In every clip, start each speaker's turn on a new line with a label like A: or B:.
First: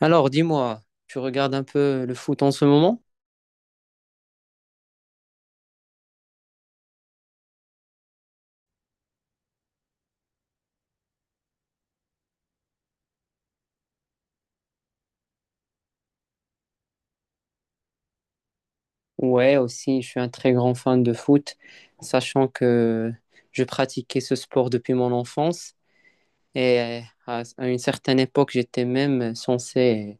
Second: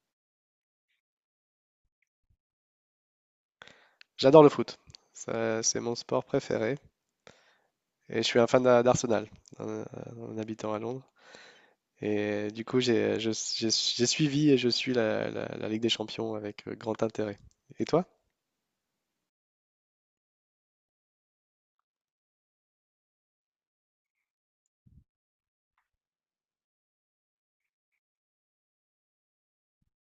A: Alors, dis-moi, tu regardes un peu le foot en ce moment?
B: J'adore le foot. Ça, c'est mon sport préféré. Et je suis un fan d'Arsenal, en, en habitant à Londres. Et du coup, j'ai suivi et je suis la Ligue des Champions avec grand intérêt. Et toi?
A: Ouais, aussi, je suis un très grand fan de foot, sachant que je pratiquais ce sport depuis mon enfance et à une certaine époque, j'étais même censé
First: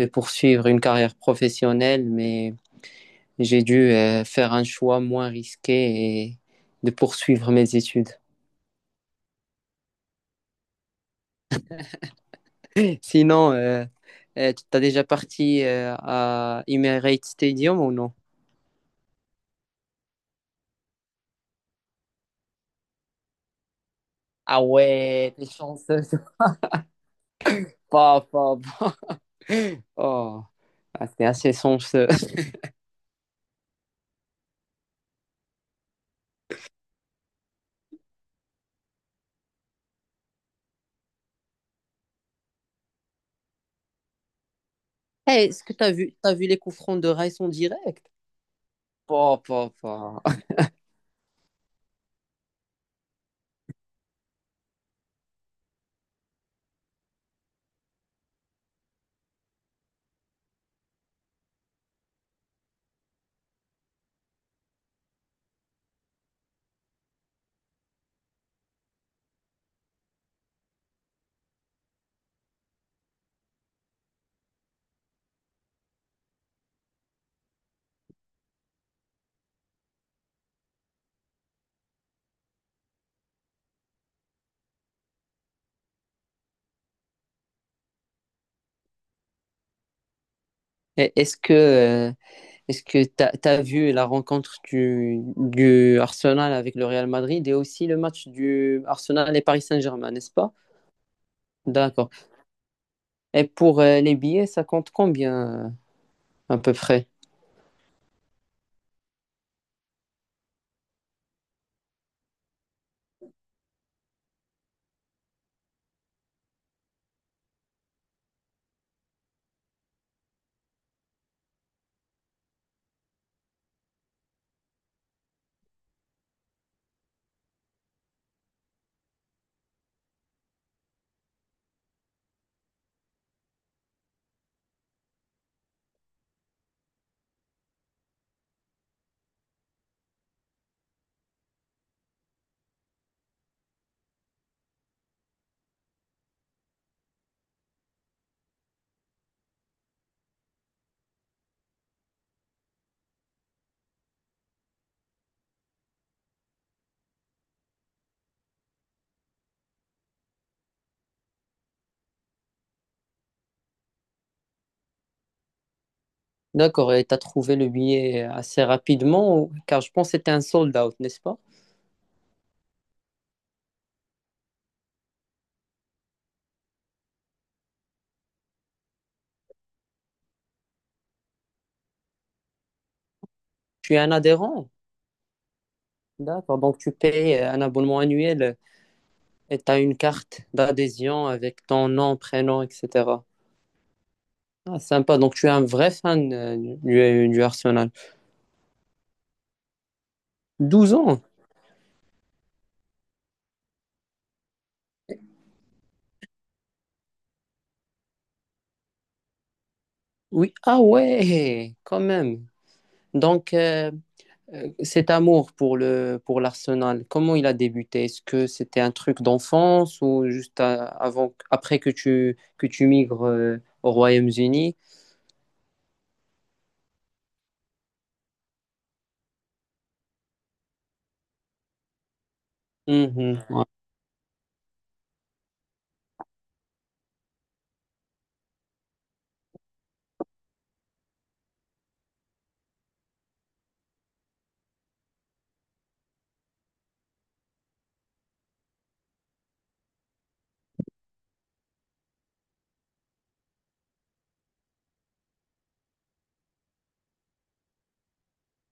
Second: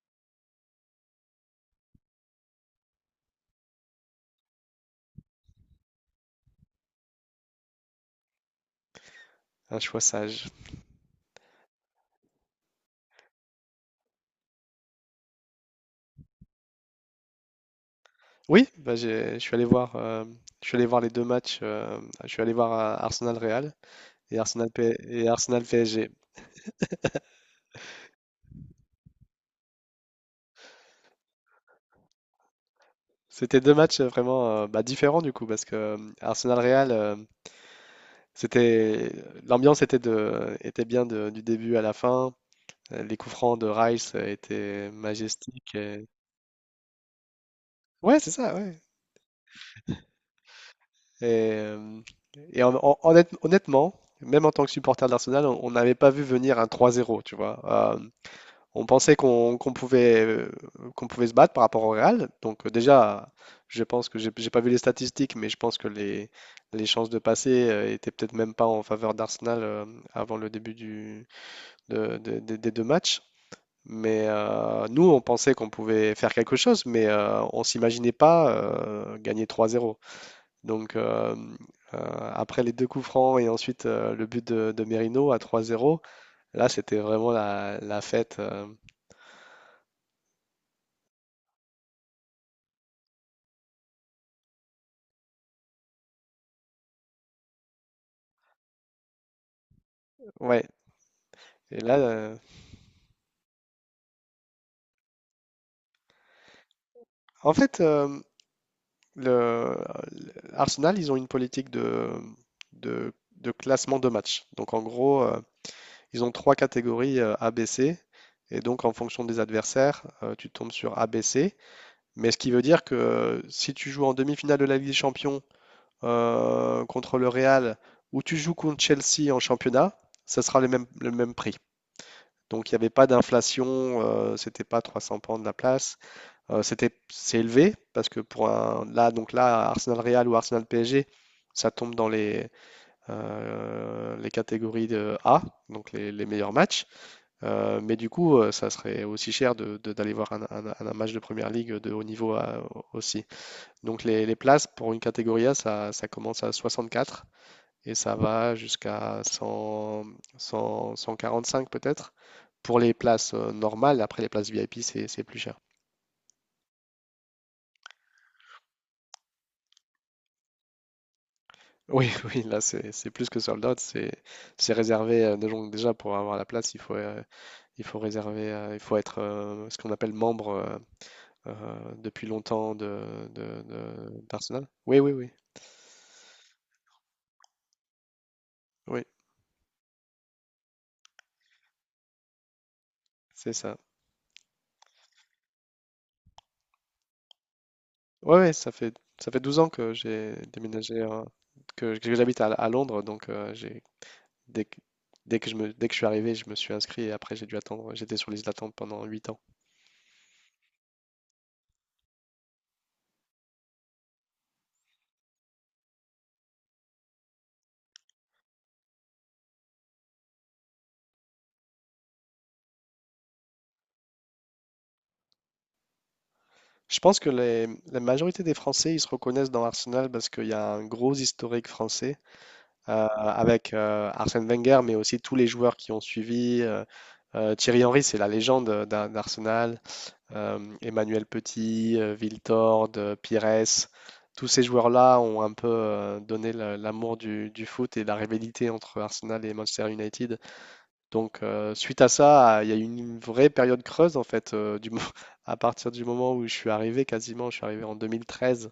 A: poursuivre une carrière professionnelle, mais j'ai dû faire un choix moins risqué et de poursuivre mes études.
B: Un choix sage.
A: Sinon, tu t'as déjà parti à Emirates Stadium ou non?
B: Oui, bah, je suis allé voir, je suis allé voir les deux matchs. Je suis allé voir Arsenal-Real et
A: Ah ouais, t'es
B: Arsenal
A: chanceux.
B: PSG.
A: Pas, pas. Oh, ah, c'est assez sombre ce.
B: C'était deux matchs vraiment bah, différents du coup parce que Arsenal-Real, c'était l'ambiance était de était bien de- du début à la fin. Les coups francs de Rice étaient
A: Eh, est-ce que
B: majestiques.
A: t'as vu les coups francs de Raïs en direct?
B: Ouais, c'est ça, ouais.
A: Pas, pas, pas.
B: Et, euh, et honnêtement, même en tant que supporter d'Arsenal, on n'avait pas vu venir un 3-0, tu vois. Euh, on pensait qu'on pouvait se battre par rapport au Real. Donc déjà, je pense que j'ai pas vu les statistiques, mais je pense que les chances de passer étaient peut-être même pas en faveur d'Arsenal avant le début du, de- des deux matchs. Mais nous, on pensait qu'on pouvait faire quelque chose, mais on s'imaginait pas gagner 3-0. Donc, après les deux coups francs et ensuite le but de Merino à 3-0, là, c'était vraiment la fête.
A: Eh, est-ce que, euh, est-ce que t'as, t'as vu la rencontre du Arsenal avec le Real Madrid et aussi le match du Arsenal et Paris Saint-Germain, n'est-ce pas?
B: Ouais. Et là,
A: D'accord. Et pour les billets, ça compte combien à peu près?
B: en fait, le, Arsenal, ils ont une politique de classement de match. Donc, en gros, ils ont trois catégories ABC. Et donc, en fonction des adversaires, tu tombes sur ABC. Mais ce qui veut dire que si tu joues en demi-finale de la Ligue des Champions contre le Real ou tu joues contre Chelsea en championnat, ça sera le même prix. Donc il n'y avait pas d'inflation, c'était pas 300 pounds de la place. C'est élevé parce que donc là, Arsenal Real ou Arsenal PSG, ça tombe dans les catégories de A, donc les meilleurs matchs. Mais du coup, ça serait aussi cher d'aller voir un match de première ligue de haut niveau aussi. Donc les places pour une catégorie A, ça commence à 64 et ça va jusqu'à 100, 100, 145 peut-être pour les places normales. Après les places VIP, c'est plus cher.
A: D'accord. Et t'as trouvé le billet assez rapidement, ou- car je pense que c'était un sold out, n'est-ce pas?
B: Oui, oui, là c'est plus que sold out, c'est réservé déjà, pour avoir la place, il faut réserver, il faut être ce qu'on appelle membre depuis longtemps
A: Tu es un
B: d'Arsenal.
A: adhérent?
B: Oui, oui, oui,
A: D'accord, donc tu payes un abonnement annuel
B: oui,
A: et tu as une carte d'adhésion avec ton nom, prénom, etc.
B: c'est ça.
A: Ah, sympa, donc tu es un vrai fan du Arsenal.
B: Ouais, ouais, ça fait 12 ans que j'ai
A: Douze
B: déménagé,
A: ans?
B: hein, que j'habite à Londres, donc j'ai dès que, dès que je suis arrivé, je me suis inscrit et après j'ai dû attendre. J'étais sur liste d'attente pendant 8 ans.
A: Oui, ah ouais, quand même. Donc cet amour pour le, pour l'Arsenal, comment il a débuté? Est-ce que c'était un truc d'enfance ou juste à- avant, après que tu migres au Royaume-Uni?
B: Je pense que la majorité des Français, ils se reconnaissent dans Arsenal parce qu'il y a un gros historique français. euh,
A: Mhm, ouais.
B: avec euh, Arsène Wenger, mais aussi tous les joueurs qui ont suivi. Thierry Henry, c'est la légende d'Arsenal. Emmanuel Petit, Wiltord, Pires, tous ces joueurs-là ont un peu donné l'amour du foot et la rivalité entre Arsenal et Manchester United. Donc, suite à ça, il y a eu une vraie période creuse en fait, à partir du moment où je suis arrivé, quasiment, je suis arrivé en 2013.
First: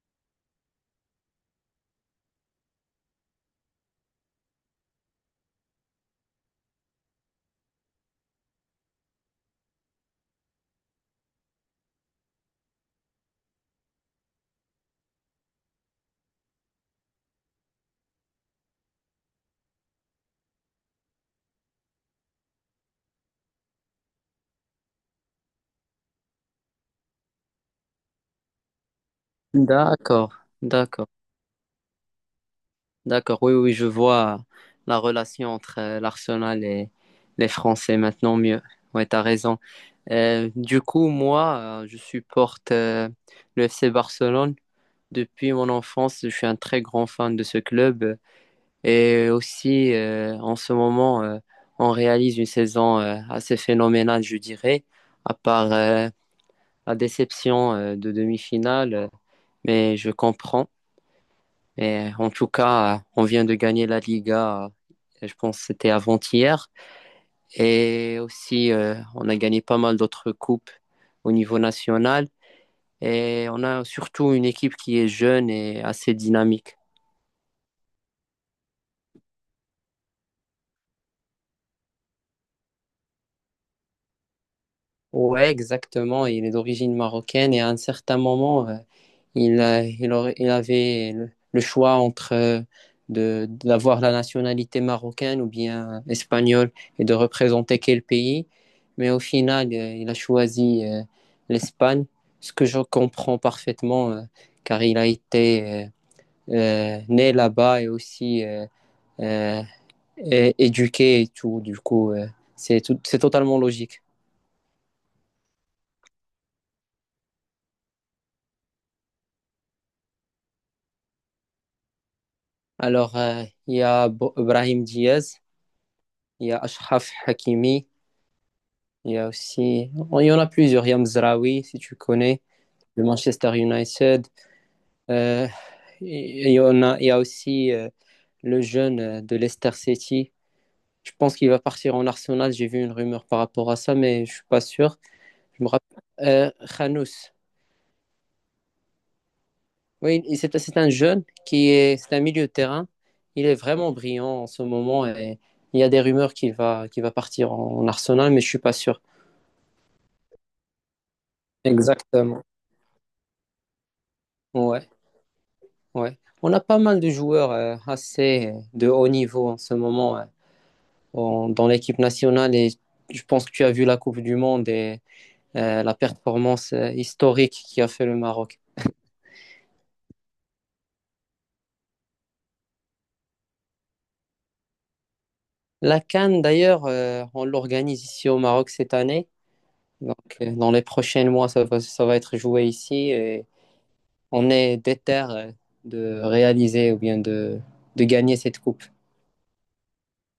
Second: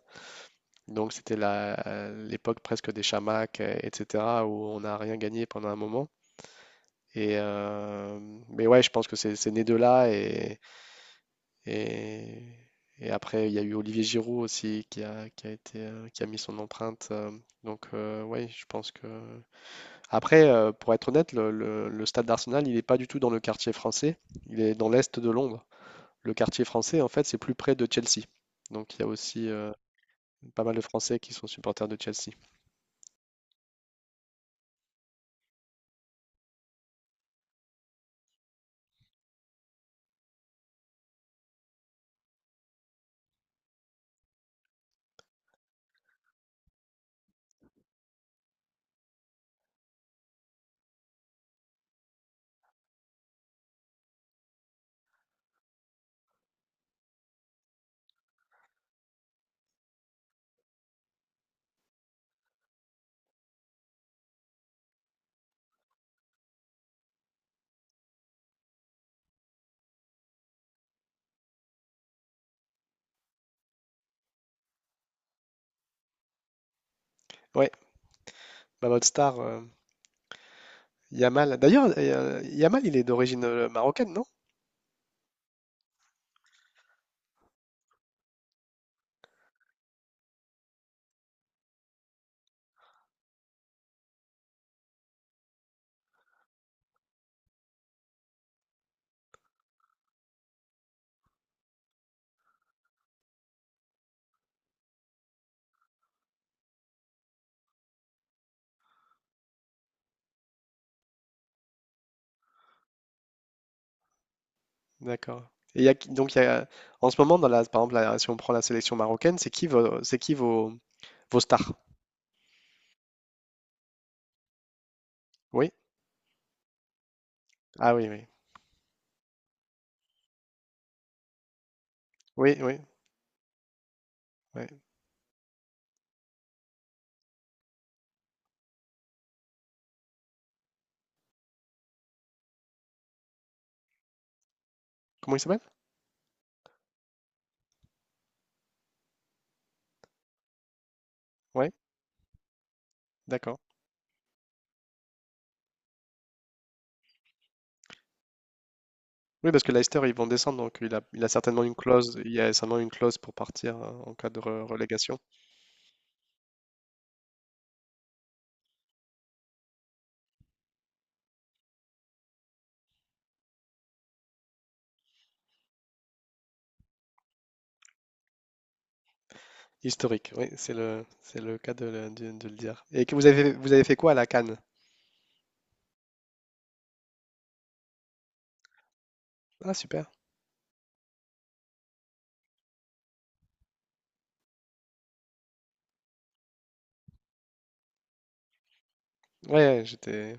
B: Donc c'était l'époque presque des chamacs, etc., où on n'a rien gagné pendant un moment. Et mais ouais, je pense que c'est né de là. Et, et après, il y a eu Olivier Giroud aussi qui a mis son empreinte. Donc, ouais, je pense que... Après, pour être honnête, le stade d'Arsenal, il n'est pas du tout dans le quartier français. Il est dans l'est de Londres. Le quartier français, en fait, c'est plus près de Chelsea. Donc il y a aussi
A: D'accord,
B: pas mal de
A: d'accord.
B: Français qui sont supporters de Chelsea.
A: D'accord, oui, oui, je vois la relation entre l'Arsenal et les Français maintenant mieux. Ouais, t'as raison. Du coup, moi, je supporte le FC Barcelone. Depuis mon enfance, je suis un très grand fan de ce club. Et aussi, en ce moment, on réalise une saison assez phénoménale, je dirais, à part la déception de demi-finale. Mais je comprends. Mais en tout cas, on vient de gagner la Liga, je pense que c'était avant-hier. Et aussi, on a gagné pas mal d'autres coupes au niveau national. Et on a surtout une équipe qui est jeune et assez dynamique.
B: Ouais, bah, votre star, Yamal. D'ailleurs, Yamal, il est d'origine marocaine, non?
A: Ouais, exactement. Il est d'origine marocaine et à un certain moment, Il, a- il aurait- il avait le choix entre d'avoir la nationalité marocaine ou bien espagnole et de représenter quel pays. Mais au final, il a choisi l'Espagne, ce que je comprends parfaitement, car il a été né là-bas et aussi euh, éduqué et tout. Du coup, c'est totalement logique.
B: D'accord. Et il y a qui- donc, il y a, en ce moment, par exemple, si on prend la sélection marocaine, c'est qui vos stars?
A: Alors, il y a Brahim Diaz,
B: Oui?
A: il y a Achraf Hakimi.
B: Ah oui, oui.
A: Il y a aussi, oh, il y en a plusieurs. Il y a Mzraoui, si tu connais,
B: Oui, oui.
A: le Manchester United.
B: Ouais.
A: Euh, il y a aussi le jeune de Leicester City. Je pense qu'il va partir en Arsenal. J'ai vu une rumeur par rapport à ça, mais je suis pas sûr.
B: Comment il s'appelle?
A: Je me rappelle. Khanous. Oui, et c'est un jeune qui
B: Oui,
A: est, c'est un milieu de terrain. Il est
B: d'accord.
A: vraiment brillant en ce moment et il y a des rumeurs qu'il va partir en Arsenal, mais je suis pas sûr.
B: Oui, parce que Leicester, ils vont descendre, donc il y
A: Exactement.
B: a certainement une clause pour partir en cas de
A: Ouais.
B: relégation.
A: Ouais. On a pas mal de joueurs assez de haut niveau en ce moment dans l'équipe nationale et je pense que tu as vu la Coupe du Monde et la performance historique qui a fait le Maroc.
B: Historique, oui, c'est le cas de le dire. Et que vous avez fait quoi à la Cannes?
A: La CAN d'ailleurs, on l'organise ici au Maroc cette année.
B: Ah, super.
A: Donc dans les prochains mois, ça va être joué ici et on est déter de réaliser ou bien de gagner cette coupe.
B: Ouais, ouais, j'étais.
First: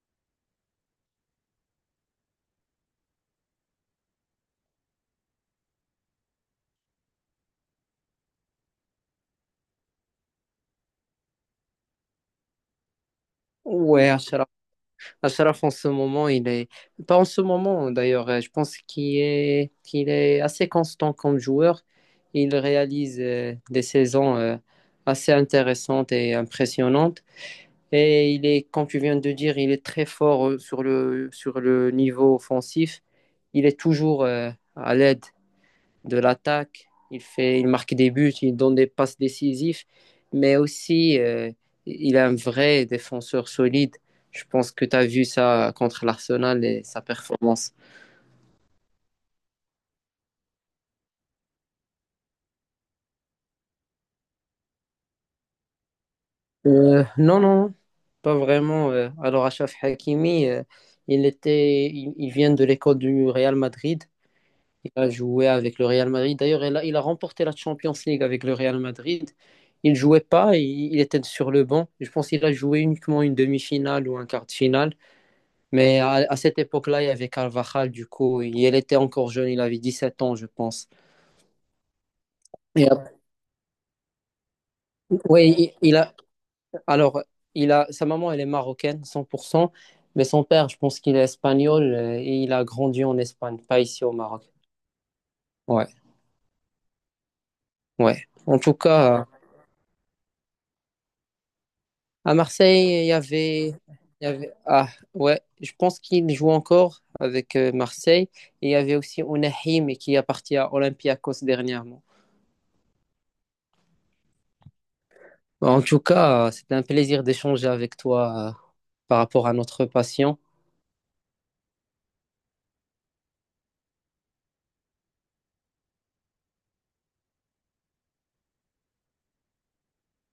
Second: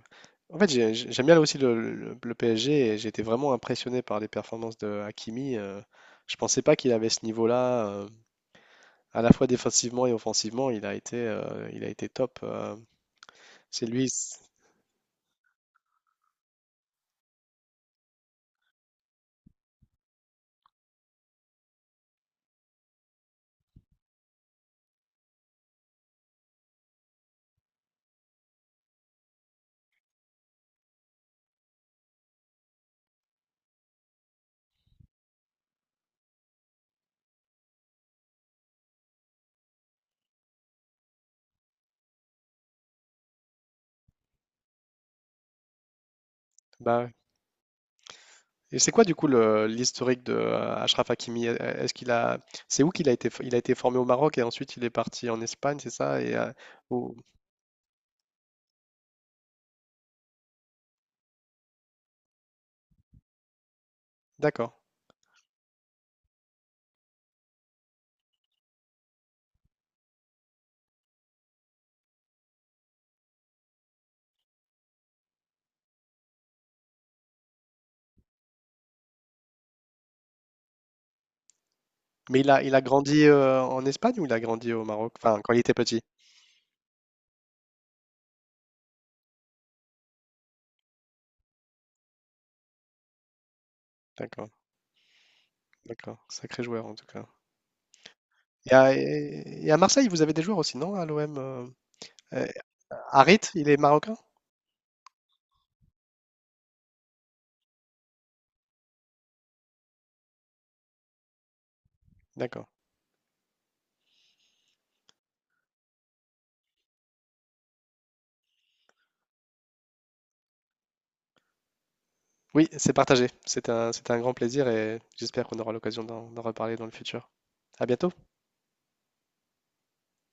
B: En fait, j'aime bien là aussi le PSG et j'ai été vraiment impressionné par les performances de Hakimi. Je pensais pas qu'il avait ce niveau-là, à la fois défensivement et offensivement. Il a été top. C'est lui.
A: Ouais, Ashraf, en ce moment, il est. Pas en ce moment, d'ailleurs. Je pense qu'il est assez constant comme joueur. Il réalise des saisons assez intéressantes et impressionnantes. Et il est, comme tu viens de dire, il est très fort sur le niveau offensif. Il est toujours à l'aide de l'attaque. Il, fait, il marque des buts, il donne des passes décisives, mais aussi il est un vrai défenseur solide. Je pense que tu as vu ça contre l'Arsenal et sa
B: Bah,
A: performance.
B: et c'est quoi du coup l'historique de Achraf Hakimi? Est-ce qu'il a, c'est où qu'il a été, f- il a été formé au Maroc et ensuite il est parti en Espagne, c'est ça? Au-
A: Non, non, pas vraiment. Alors, Achraf Hakimi, il était, il vient de l'école du Real Madrid.
B: D'accord.
A: Il a joué avec le Real Madrid. D'ailleurs, il a remporté la Champions League avec le Real Madrid. Il jouait pas, il était sur le banc. Je pense qu'il a joué uniquement une demi-finale ou un quart de finale. Mais à cette époque-là, il y avait Carvajal, du coup, il était encore jeune, il avait 17 ans, je pense.
B: Mais il a
A: Et après-
B: grandi en Espagne ou il a grandi au Maroc? Enfin, quand il était
A: oui, il
B: petit.
A: a, alors, il a, sa maman, elle est marocaine, 100%, mais son père, je pense qu'il est espagnol et il a grandi en Espagne, pas ici au Maroc.
B: D'accord,
A: Ouais,
B: d'accord. Sacré joueur en tout cas.
A: ouais. En
B: Et
A: tout
B: à,
A: cas,
B: et à Marseille, vous avez des joueurs aussi, non? À l'OM.
A: à
B: Euh,
A: Marseille,
B: Harit, il est marocain?
A: il y avait, ah, ouais, je pense qu'il joue encore avec Marseille. Et il y avait aussi Ounahim qui est parti à Olympiakos dernièrement.
B: D'accord.
A: Bah, en tout cas, c'était un plaisir d'échanger avec toi par rapport à notre patient.
B: Oui, c'est partagé. C'était un grand plaisir et j'espère qu'on aura l'occasion d'en reparler dans le futur. À bientôt.